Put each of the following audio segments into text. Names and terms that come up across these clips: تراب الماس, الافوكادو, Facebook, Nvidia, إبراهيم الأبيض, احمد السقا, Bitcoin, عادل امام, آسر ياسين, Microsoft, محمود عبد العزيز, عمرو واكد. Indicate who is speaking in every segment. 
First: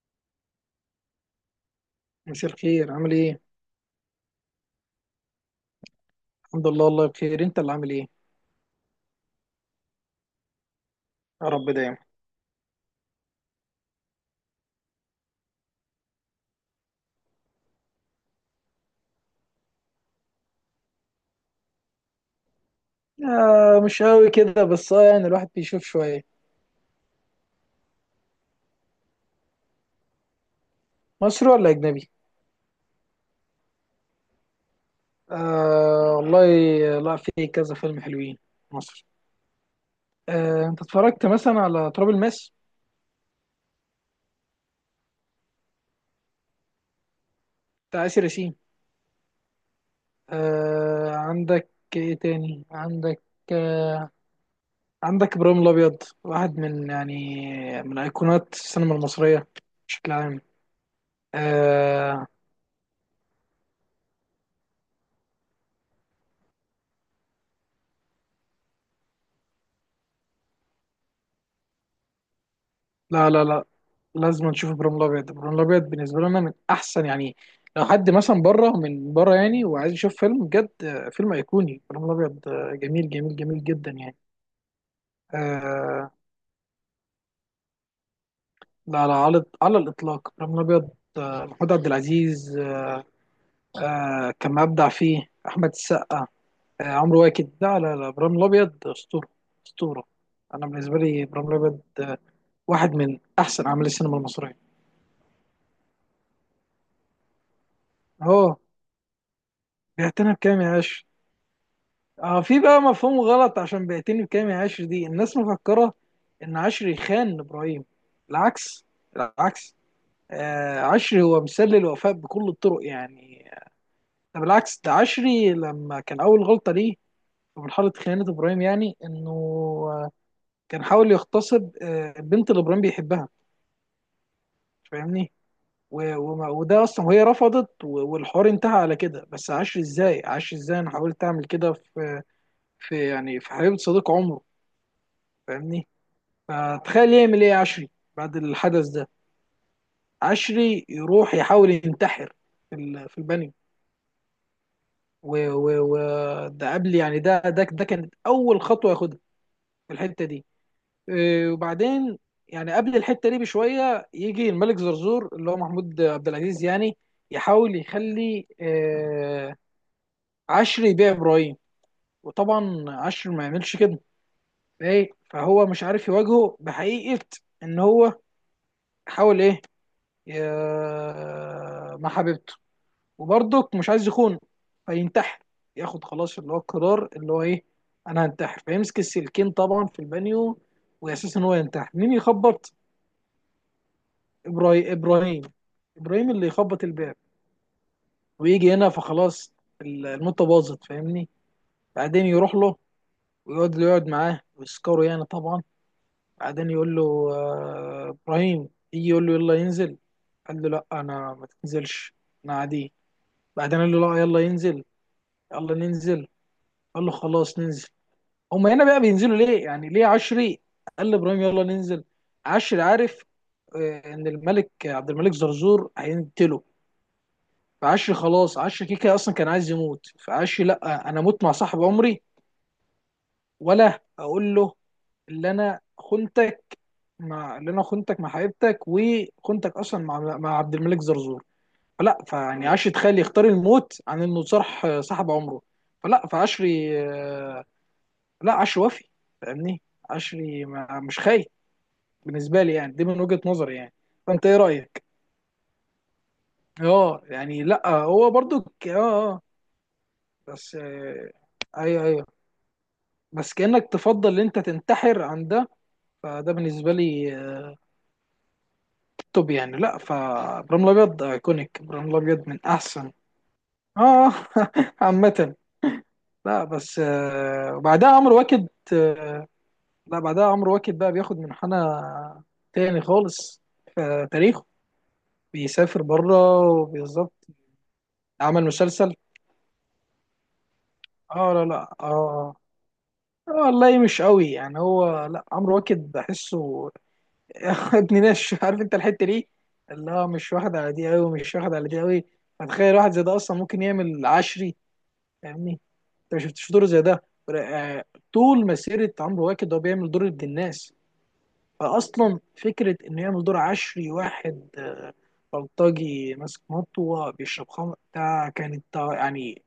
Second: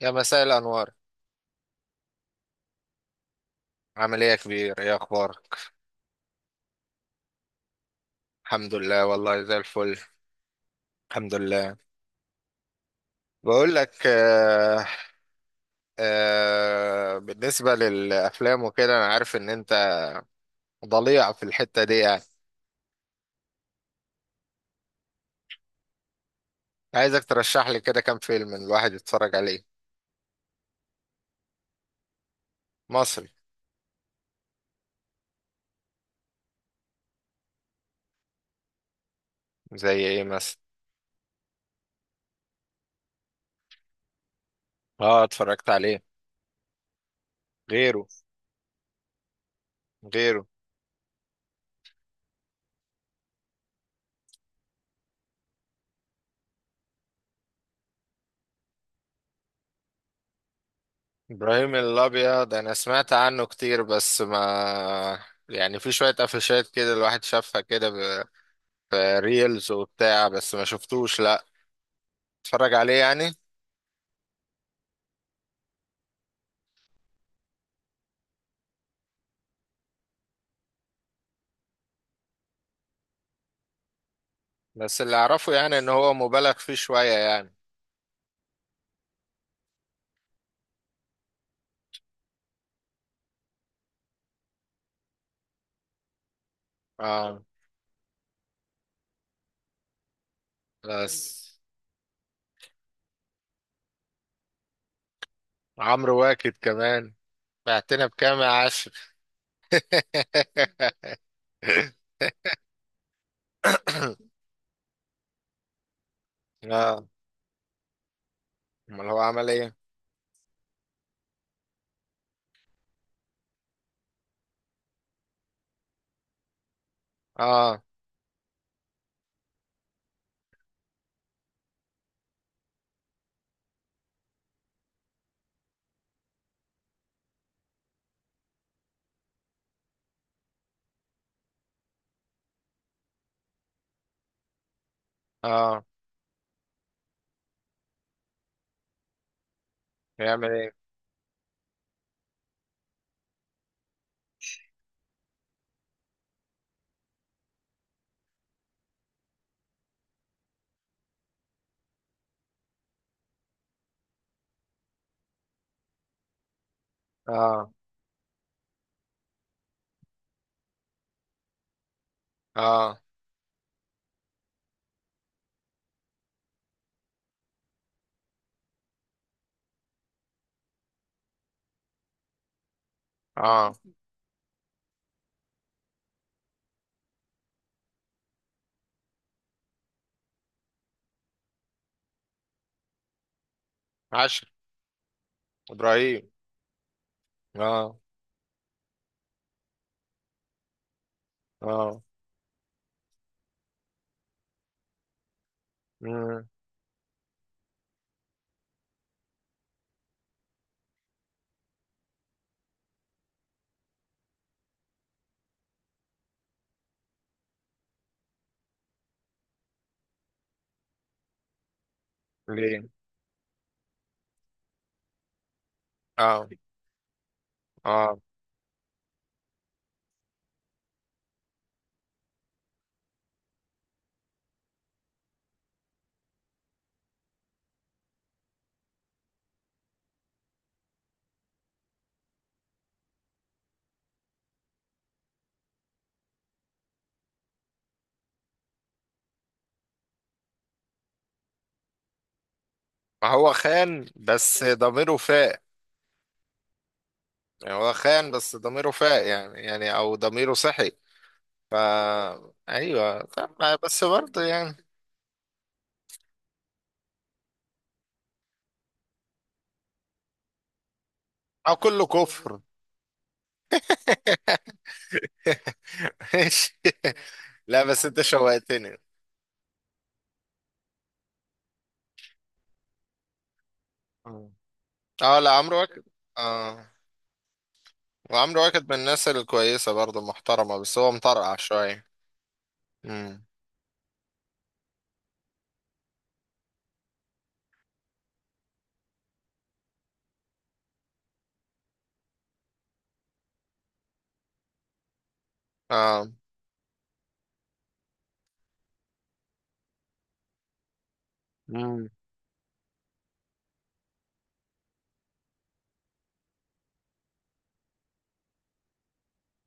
Speaker 1: يا مساء الأنوار.
Speaker 2: مساء الخير، عامل ايه؟
Speaker 1: عامل إيه يا كبير؟ إيه أخبارك؟
Speaker 2: الحمد لله والله بخير، انت اللي عامل ايه؟
Speaker 1: الحمد لله والله زي الفل الحمد
Speaker 2: يا رب
Speaker 1: لله.
Speaker 2: دايما.
Speaker 1: بقول لك آه، بالنسبة للأفلام وكده أنا عارف إن أنت ضليع في الحتة دي يعني.
Speaker 2: آه، مش قوي كده، بس يعني الواحد بيشوف شوية.
Speaker 1: عايزك ترشح لي كده كام فيلم الواحد يتفرج عليه.
Speaker 2: مصري ولا أجنبي؟
Speaker 1: مصري.
Speaker 2: آه والله، لا، في كذا فيلم حلوين مصر.
Speaker 1: زي إيه مثلا؟
Speaker 2: آه، انت اتفرجت مثلا على تراب الماس
Speaker 1: آه اتفرجت عليه، غيره.
Speaker 2: بتاع آسر ياسين؟
Speaker 1: غيره.
Speaker 2: آه، عندك ايه تاني؟ آه عندك إبراهيم الأبيض، واحد من أيقونات السينما المصرية بشكل عام.
Speaker 1: إبراهيم
Speaker 2: آه،
Speaker 1: الأبيض أنا سمعت عنه كتير بس ما يعني، في شوية قفشات كده الواحد شافها كده في ريلز وبتاع بس ما شفتوش، لا اتفرج عليه
Speaker 2: لا
Speaker 1: يعني.
Speaker 2: لا لا، لازم نشوف ابراهيم الابيض. ابراهيم الابيض بالنسبه لنا من احسن، يعني لو حد مثلا بره، من بره يعني، وعايز يشوف فيلم بجد، فيلم ايقوني، ابراهيم الابيض. جميل جميل جميل جدا يعني.
Speaker 1: بس اللي اعرفه يعني ان
Speaker 2: آه،
Speaker 1: هو مبالغ فيه شوية يعني.
Speaker 2: لا لا، على الاطلاق ابراهيم الابيض. محمود عبد العزيز آه، كان مبدع فيه. احمد السقا، عمرو
Speaker 1: اه.
Speaker 2: واكد، لا لا لا، ابراهيم الابيض اسطوره، اسطوره. انا بالنسبه لي
Speaker 1: بس
Speaker 2: ابراهيم الابيض واحد من احسن اعمال السينما المصريه.
Speaker 1: عمرو واكد كمان. بعتنا بكام يا
Speaker 2: اه،
Speaker 1: عشر.
Speaker 2: بيعتنى بكام يا عاش. اه، في بقى مفهوم غلط، عشان بيعتني بكامل عاشر دي الناس مفكرة ان عاشر
Speaker 1: اه.
Speaker 2: يخان ابراهيم. العكس،
Speaker 1: امال هو عمل
Speaker 2: العكس.
Speaker 1: ايه؟
Speaker 2: آه، عشري هو مثال للوفاء بكل الطرق يعني. ده بالعكس، ده عشري لما كان اول غلطة ليه في
Speaker 1: اه.
Speaker 2: مرحلة خيانة ابراهيم، يعني انه آه، كان حاول يغتصب البنت اللي ابراهيم بيحبها، فاهمني. وده اصلا، وهي رفضت، والحوار انتهى على كده. بس عشري ازاي، عشري ازاي انا حاولت اعمل كده في حبيبة صديق عمره،
Speaker 1: اه.
Speaker 2: فاهمني. فتخيل يعمل ايه عشري بعد الحدث ده.
Speaker 1: يعمل
Speaker 2: عشري
Speaker 1: ايه؟
Speaker 2: يروح يحاول ينتحر في البانيو. ده قبل، يعني ده كانت اول خطوه ياخدها في الحته دي. إيه، وبعدين يعني قبل الحته دي بشويه، يجي الملك زرزور، اللي هو محمود عبد العزيز يعني،
Speaker 1: اه.
Speaker 2: يحاول يخلي عشري يبيع ابراهيم، وطبعا
Speaker 1: اه.
Speaker 2: عشري ما يعملش كده. ايه، فهو مش عارف يواجهه بحقيقه ان هو حاول ايه مع حبيبته،
Speaker 1: اه.
Speaker 2: وبرضك مش عايز يخونه، فينتحر. ياخد خلاص اللي هو القرار، اللي هو ايه؟ انا هنتحر. فيمسك السلكين طبعا في البانيو، واساس ان هو ينتحر، مين يخبط؟
Speaker 1: عشر.
Speaker 2: ابراهيم، ابراهيم،
Speaker 1: ابراهيم.
Speaker 2: ابراهيم اللي يخبط الباب،
Speaker 1: اه.
Speaker 2: ويجي هنا فخلاص الموتة باظت، فاهمني.
Speaker 1: اه.
Speaker 2: بعدين يروح له ويقعد يقعد معاه ويسكره يعني طبعا.
Speaker 1: مم.
Speaker 2: بعدين يقول له ابراهيم يجي يقول له يلا ينزل. قال له لا، انا ما تنزلش، انا عادي. بعدين قال له لا، يلا ينزل، يلا ننزل. قال له خلاص ننزل. هما هنا بقى بينزلوا ليه؟ يعني ليه عشري قال لابراهيم يلا ننزل؟
Speaker 1: ليه؟
Speaker 2: عشري عارف ان عبد الملك زرزور
Speaker 1: اه.
Speaker 2: هيقتله. فعشري
Speaker 1: اه.
Speaker 2: خلاص، عشري كيكا اصلا كان عايز يموت، فعشري لا، انا اموت مع صاحب عمري، ولا اقول له اللي انا خنتك اللي انا خنتك مع حبيبتك، وخنتك اصلا مع عبد الملك زرزور. فلا فيعني عشري تخيل يختار الموت عن انه صرح صاحب عمره. فلا فعشري لا، عشري وفي، فاهمني. عشري ما مش خاين بالنسبه لي، يعني دي من
Speaker 1: ما
Speaker 2: وجهه
Speaker 1: هو
Speaker 2: نظري يعني.
Speaker 1: خان
Speaker 2: فانت ايه
Speaker 1: بس
Speaker 2: رايك؟
Speaker 1: ضميره فاق.
Speaker 2: اه يعني
Speaker 1: يعني
Speaker 2: لا،
Speaker 1: هو خان
Speaker 2: هو
Speaker 1: بس
Speaker 2: برضو
Speaker 1: ضميره فاق
Speaker 2: اه،
Speaker 1: يعني، يعني او ضميره
Speaker 2: بس
Speaker 1: صحي. فا
Speaker 2: ايوه، ايوه،
Speaker 1: ايوه
Speaker 2: بس
Speaker 1: طب.
Speaker 2: كانك
Speaker 1: بس
Speaker 2: تفضل ان
Speaker 1: برضه
Speaker 2: انت
Speaker 1: يعني.
Speaker 2: تنتحر عن ده. فده بالنسبه لي توب يعني. لا، فابراهيم الابيض
Speaker 1: او
Speaker 2: ايكونيك،
Speaker 1: كله
Speaker 2: ابراهيم الابيض
Speaker 1: كفر.
Speaker 2: من احسن. اه. عامه. لا
Speaker 1: ماشي.
Speaker 2: بس
Speaker 1: لا بس
Speaker 2: وبعدها
Speaker 1: انت
Speaker 2: عمرو واكد
Speaker 1: شوقتني.
Speaker 2: لا، بعدها عمرو واكد بقى بياخد منحنى تاني خالص في تاريخه.
Speaker 1: اه لا عمرو واكد.
Speaker 2: بيسافر بره،
Speaker 1: اه.
Speaker 2: بالظبط.
Speaker 1: وعمرو
Speaker 2: عمل
Speaker 1: واكد من
Speaker 2: مسلسل.
Speaker 1: الناس الكويسة برضه محترمة بس هو
Speaker 2: اه
Speaker 1: مطرقع
Speaker 2: لا لا اه،
Speaker 1: شوية. امم.
Speaker 2: والله مش قوي يعني، هو لا، عمرو واكد بحسه ابن ناس، عارف انت الحته دي اللي هو مش واخد على دي قوي، مش واخد على دي قوي. فتخيل واحد زي ده اصلا ممكن يعمل عشري، فاهمني؟
Speaker 1: اه.
Speaker 2: انت ما شفتش دور زي ده. آه، طول مسيره عمرو واكد هو بيعمل دور ابن الناس.
Speaker 1: امم.
Speaker 2: فاصلا فكره انه يعمل دور عشري، واحد بلطجي ماسك مطوه بيشرب خمر، ده كانت يعني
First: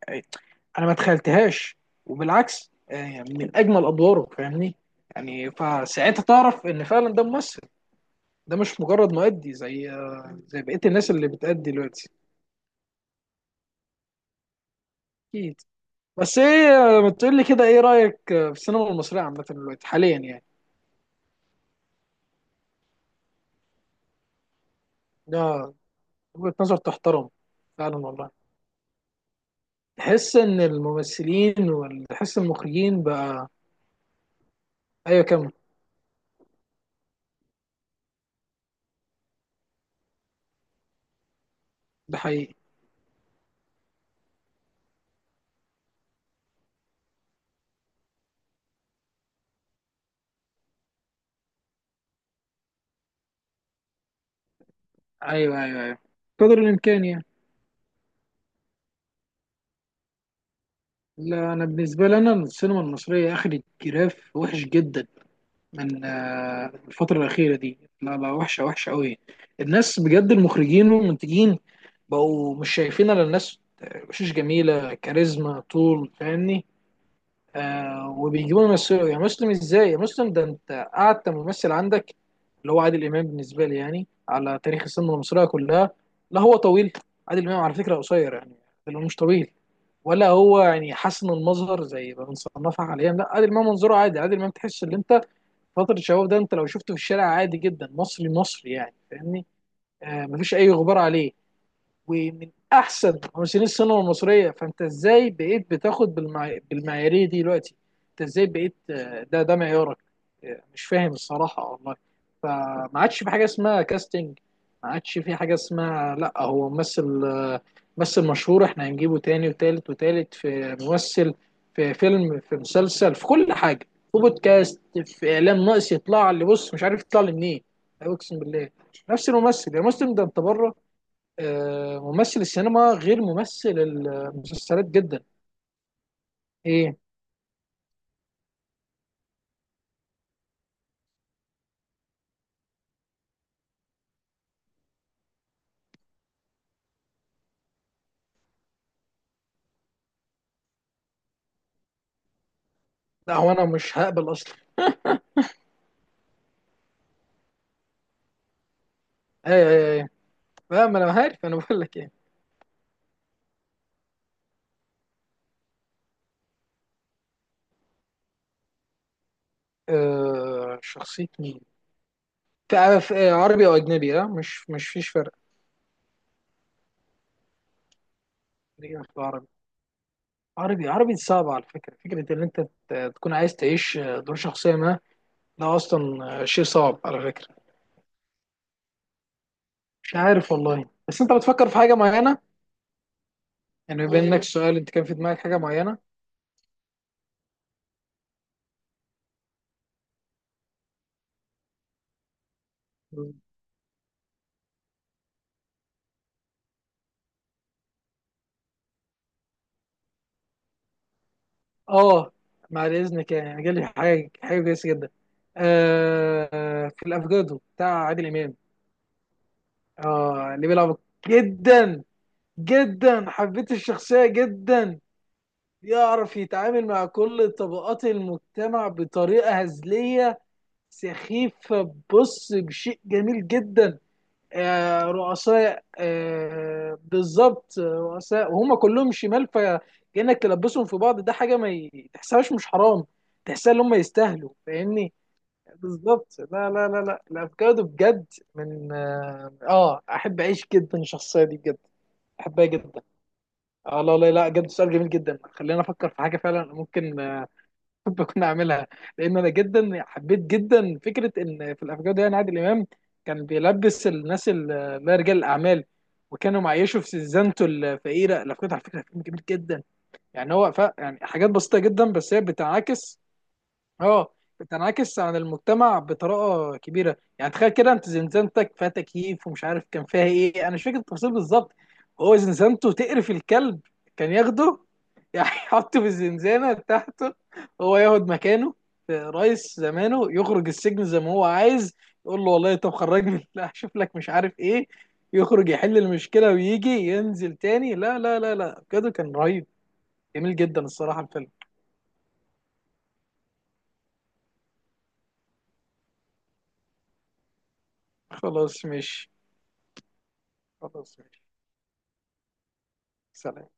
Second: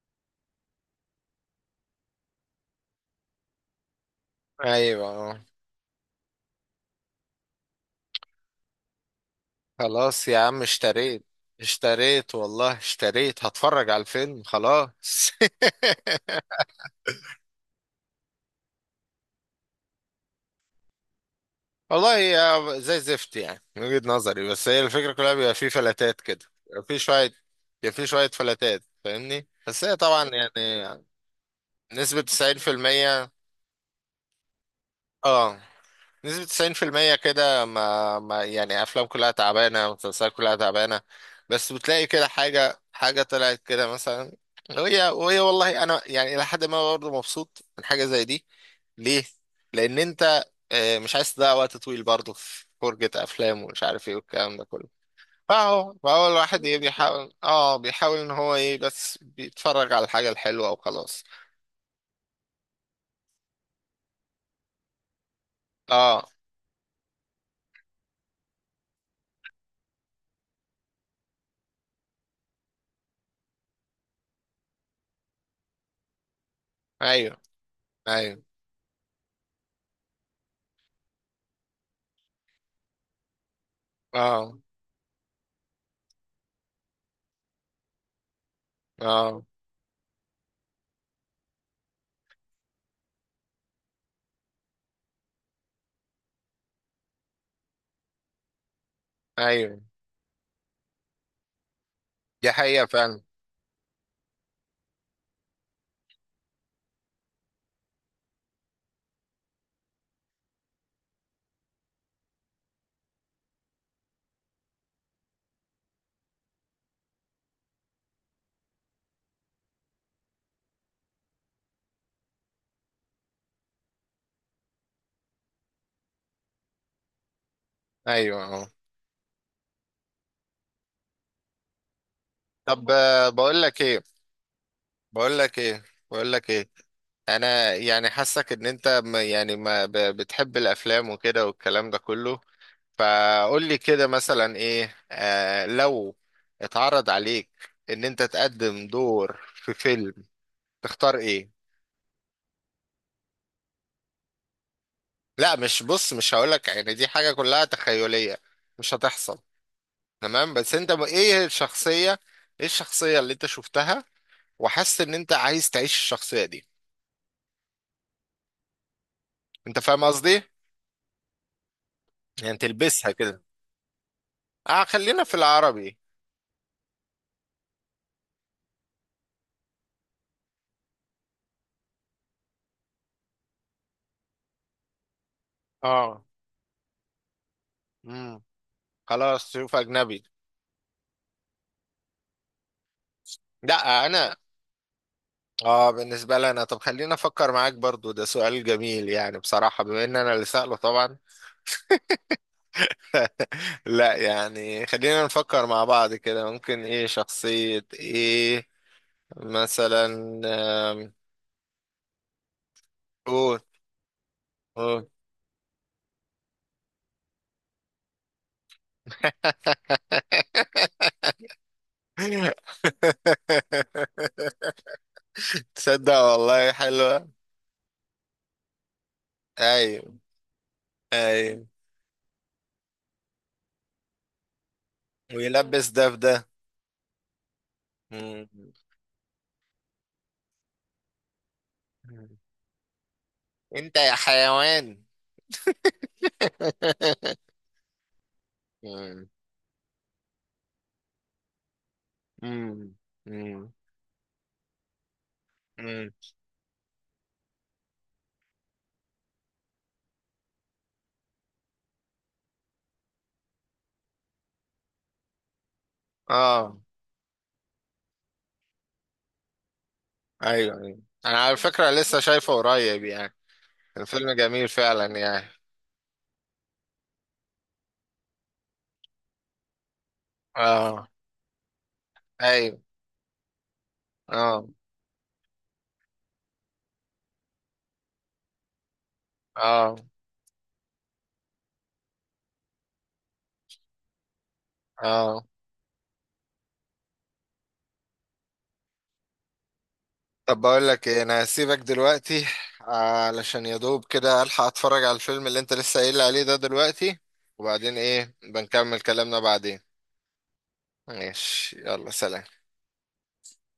Speaker 2: انا ما تخيلتهاش، وبالعكس يعني من اجمل ادواره، فاهمني.
Speaker 1: ايوه آه.
Speaker 2: يعني فساعتها تعرف ان فعلا ده ممثل، ده مش مجرد مؤدي زي
Speaker 1: خلاص يا
Speaker 2: آه،
Speaker 1: عم
Speaker 2: زي بقيه الناس
Speaker 1: اشتريت.
Speaker 2: اللي بتأدي دلوقتي.
Speaker 1: اشتريت والله اشتريت، هتفرج على الفيلم خلاص.
Speaker 2: اكيد. بس ايه، ما تقول لي كده ايه رايك في السينما المصريه عامه دلوقتي حاليا يعني.
Speaker 1: والله هي زي زفت يعني من وجهة نظري، بس هي الفكرة كلها
Speaker 2: ده
Speaker 1: بيبقى في فلاتات كده،
Speaker 2: وجهه نظر
Speaker 1: بيبقى في
Speaker 2: تحترم،
Speaker 1: شوية، بيبقى
Speaker 2: فعلا
Speaker 1: في شوية
Speaker 2: والله.
Speaker 1: فلاتات فاهمني، بس هي طبعا
Speaker 2: تحس ان
Speaker 1: يعني
Speaker 2: الممثلين
Speaker 1: نسبة
Speaker 2: وتحس المخرجين
Speaker 1: 90%
Speaker 2: بقى، ايوه كمل،
Speaker 1: اه، نسبة 90% كده ما يعني أفلام كلها تعبانة مسلسلات كلها تعبانة، بس بتلاقي
Speaker 2: ده
Speaker 1: كده
Speaker 2: حقيقي،
Speaker 1: حاجة حاجة طلعت كده مثلا. وهي والله أنا يعني إلى حد ما برضه مبسوط من حاجة زي دي. ليه؟ لأن أنت مش عايز تضيع وقت طويل برضه في فرجة أفلام ومش عارف إيه والكلام ده كله.
Speaker 2: ايوه ايوه
Speaker 1: فهو
Speaker 2: ايوه،
Speaker 1: فهو
Speaker 2: قدر
Speaker 1: الواحد إيه
Speaker 2: الامكان يعني.
Speaker 1: بيحاول، بيحاول إن هو إيه بس بيتفرج على الحاجة الحلوة وخلاص.
Speaker 2: لا انا بالنسبه لي انا السينما المصريه اخدت جراف وحش جدا من
Speaker 1: آه.
Speaker 2: الفتره الاخيره دي. لا لا، وحشه، وحشه قوي. الناس بجد، المخرجين والمنتجين بقوا مش شايفين الا الناس وشوش جميله، كاريزما طول، فاهمني.
Speaker 1: أيوه.
Speaker 2: آه،
Speaker 1: أيوه.
Speaker 2: وبيجيبوا يمثلوا، يا مسلم ازاي، يا مسلم ده انت قعدت ممثل عندك اللي هو عادل امام، بالنسبه لي يعني
Speaker 1: آه.
Speaker 2: على تاريخ السينما المصريه كلها. لا، هو طويل؟ عادل امام على فكره قصير يعني، اللي هو مش
Speaker 1: آه.
Speaker 2: طويل، ولا هو يعني حسن المظهر زي ما بنصنفها حاليا. لا، عادل امام منظره عادي، عادل امام تحس ان انت فتره الشباب ده، انت لو شفته في الشارع عادي جدا، مصري مصري يعني، فاهمني.
Speaker 1: أيوه.
Speaker 2: آه، مفيش اي غبار عليه، ومن
Speaker 1: دي حقيقة
Speaker 2: احسن
Speaker 1: فعلا.
Speaker 2: ممثلين السينما المصريه. فانت ازاي بقيت بتاخد بالمعياريه دي دلوقتي؟ انت ازاي بقيت ده معيارك؟ مش فاهم الصراحه والله. فما عادش في حاجه اسمها كاستنج، ما عادش في حاجه اسمها، لا هو ممثل ممثل مشهور احنا هنجيبه تاني وتالت وتالت في ممثل، في فيلم، في مسلسل، في كل حاجه، في بودكاست، في اعلام، ناقص يطلع اللي بص مش عارف يطلع لي منين. اقسم
Speaker 1: ايوه. اه.
Speaker 2: بالله نفس الممثل، يا مسلم ده انت بره ممثل
Speaker 1: طب
Speaker 2: السينما غير
Speaker 1: بقول
Speaker 2: ممثل
Speaker 1: لك ايه،
Speaker 2: المسلسلات جدا.
Speaker 1: بقول لك ايه بقول لك ايه.
Speaker 2: ايه؟
Speaker 1: انا يعني حاسك ان انت ما- يعني ما ب- بتحب الافلام وكده والكلام ده كله. فقول لي كده مثلا ايه، لو اتعرض عليك ان انت تقدم دور في فيلم تختار ايه.
Speaker 2: لا هو انا مش هقبل اصلا.
Speaker 1: لا مش بص، مش هقول لك يعني دي حاجة كلها تخيلية مش هتحصل.
Speaker 2: ايه ايه ايه،
Speaker 1: تمام.
Speaker 2: لا ما انا
Speaker 1: ايه
Speaker 2: عارف انا بقول لك ايه.
Speaker 1: الشخصية؟ ايه الشخصية اللي انت شفتها وحاسس ان انت عايز تعيش الشخصية دي؟ انت فاهم قصدي؟
Speaker 2: شخصية مين؟
Speaker 1: يعني تلبسها كده.
Speaker 2: عربي او اجنبي، اه مش
Speaker 1: اه
Speaker 2: مش فيش
Speaker 1: خلينا في
Speaker 2: فرق.
Speaker 1: العربي.
Speaker 2: خلينا في العربي، عربي عربي صعب على فكرة ان انت تكون عايز تعيش دور شخصية ما، ده
Speaker 1: اه.
Speaker 2: اصلا شيء صعب على فكرة.
Speaker 1: امم. خلاص شوف
Speaker 2: مش
Speaker 1: اجنبي.
Speaker 2: عارف والله، بس انت بتفكر في حاجة معينة،
Speaker 1: لا
Speaker 2: يعني بما
Speaker 1: انا.
Speaker 2: انك السؤال انت كان في دماغك حاجة
Speaker 1: اه
Speaker 2: معينة.
Speaker 1: بالنسبه لي انا، طب خلينا افكر معاك برضو، ده سؤال جميل يعني بصراحه بما ان انا اللي سأله طبعا. لا يعني خلينا نفكر مع بعض كده ممكن ايه شخصيه ايه مثلا. آم،
Speaker 2: اه، بعد اذنك،
Speaker 1: قول،
Speaker 2: يعني جالي حاجه كويسه
Speaker 1: قول.
Speaker 2: جدا. آه، في الافوكادو بتاع عادل امام. اه اللي بيلعب جدا، جدا، حبيت الشخصيه جدا،
Speaker 1: تصدق
Speaker 2: يعرف
Speaker 1: والله
Speaker 2: يتعامل مع
Speaker 1: حلوه.
Speaker 2: كل طبقات المجتمع بطريقه
Speaker 1: ايوه.
Speaker 2: هزليه
Speaker 1: ايوه،
Speaker 2: سخيفه، بص، بشيء جميل جدا. رؤساء،
Speaker 1: ويلبس ده في ده.
Speaker 2: بالظبط،
Speaker 1: مم.
Speaker 2: رؤساء، وهم كلهم شمال، فكأنك تلبسهم في بعض، ده حاجة ما تحسهاش مش حرام. تحسها ان هم
Speaker 1: انت يا
Speaker 2: يستاهلوا،
Speaker 1: حيوان.
Speaker 2: فاهمني. بالظبط، لا لا لا لا، الافوكادو بجد، من
Speaker 1: مم.
Speaker 2: اه آه، احب اعيش جدا الشخصية دي بجد، احبها
Speaker 1: مم.
Speaker 2: جدا.
Speaker 1: مم.
Speaker 2: اه لا لا لا، بجد سؤال جميل جدا، خلينا افكر
Speaker 1: مم.
Speaker 2: في حاجة فعلا ممكن بكون عاملها. لان انا جدا حبيت جدا فكره ان في الافكار دي، أن عادل امام كان بيلبس الناس اللي هي رجال الاعمال، وكانوا
Speaker 1: اه.
Speaker 2: معيشوا في سيزانته الفقيره، الافكار دي على فكره، فيلم جميل جدا يعني. هو
Speaker 1: ايوه، ايوه،
Speaker 2: يعني
Speaker 1: انا
Speaker 2: حاجات
Speaker 1: على
Speaker 2: بسيطه
Speaker 1: فكرة
Speaker 2: جدا،
Speaker 1: لسه
Speaker 2: بس هي
Speaker 1: شايفه قريب
Speaker 2: بتعاكس
Speaker 1: يعني، الفيلم
Speaker 2: اه
Speaker 1: جميل فعلا
Speaker 2: بتنعكس عن
Speaker 1: يعني.
Speaker 2: المجتمع بطريقه كبيره. يعني تخيل كده، انت زنزانتك فيها تكييف ومش عارف كان فيها ايه، انا مش فاكر
Speaker 1: اه.
Speaker 2: التفاصيل بالظبط، هو
Speaker 1: ايوه.
Speaker 2: زنزانته تقرف الكلب. كان
Speaker 1: اه.
Speaker 2: ياخده يعني يحطه في الزنزانه بتاعته، هو ياخد مكانه، رئيس
Speaker 1: اه.
Speaker 2: زمانه، يخرج السجن زي ما هو عايز. يقول له والله، طب خرجني، لا اشوف لك مش عارف ايه،
Speaker 1: اه.
Speaker 2: يخرج يحل المشكله ويجي ينزل تاني. لا لا لا لا، بجد كان رهيب، جميل
Speaker 1: طب
Speaker 2: جدا
Speaker 1: بقول لك ايه،
Speaker 2: الصراحه
Speaker 1: انا
Speaker 2: الفيلم.
Speaker 1: هسيبك دلوقتي علشان يا دوب كده الحق اتفرج على الفيلم اللي انت لسه قايل لي عليه ده دلوقتي، وبعدين ايه
Speaker 2: خلاص
Speaker 1: بنكمل
Speaker 2: ماشي،
Speaker 1: كلامنا بعدين.
Speaker 2: خلاص ماشي،
Speaker 1: ماشي، يلا سلام.
Speaker 2: سلام.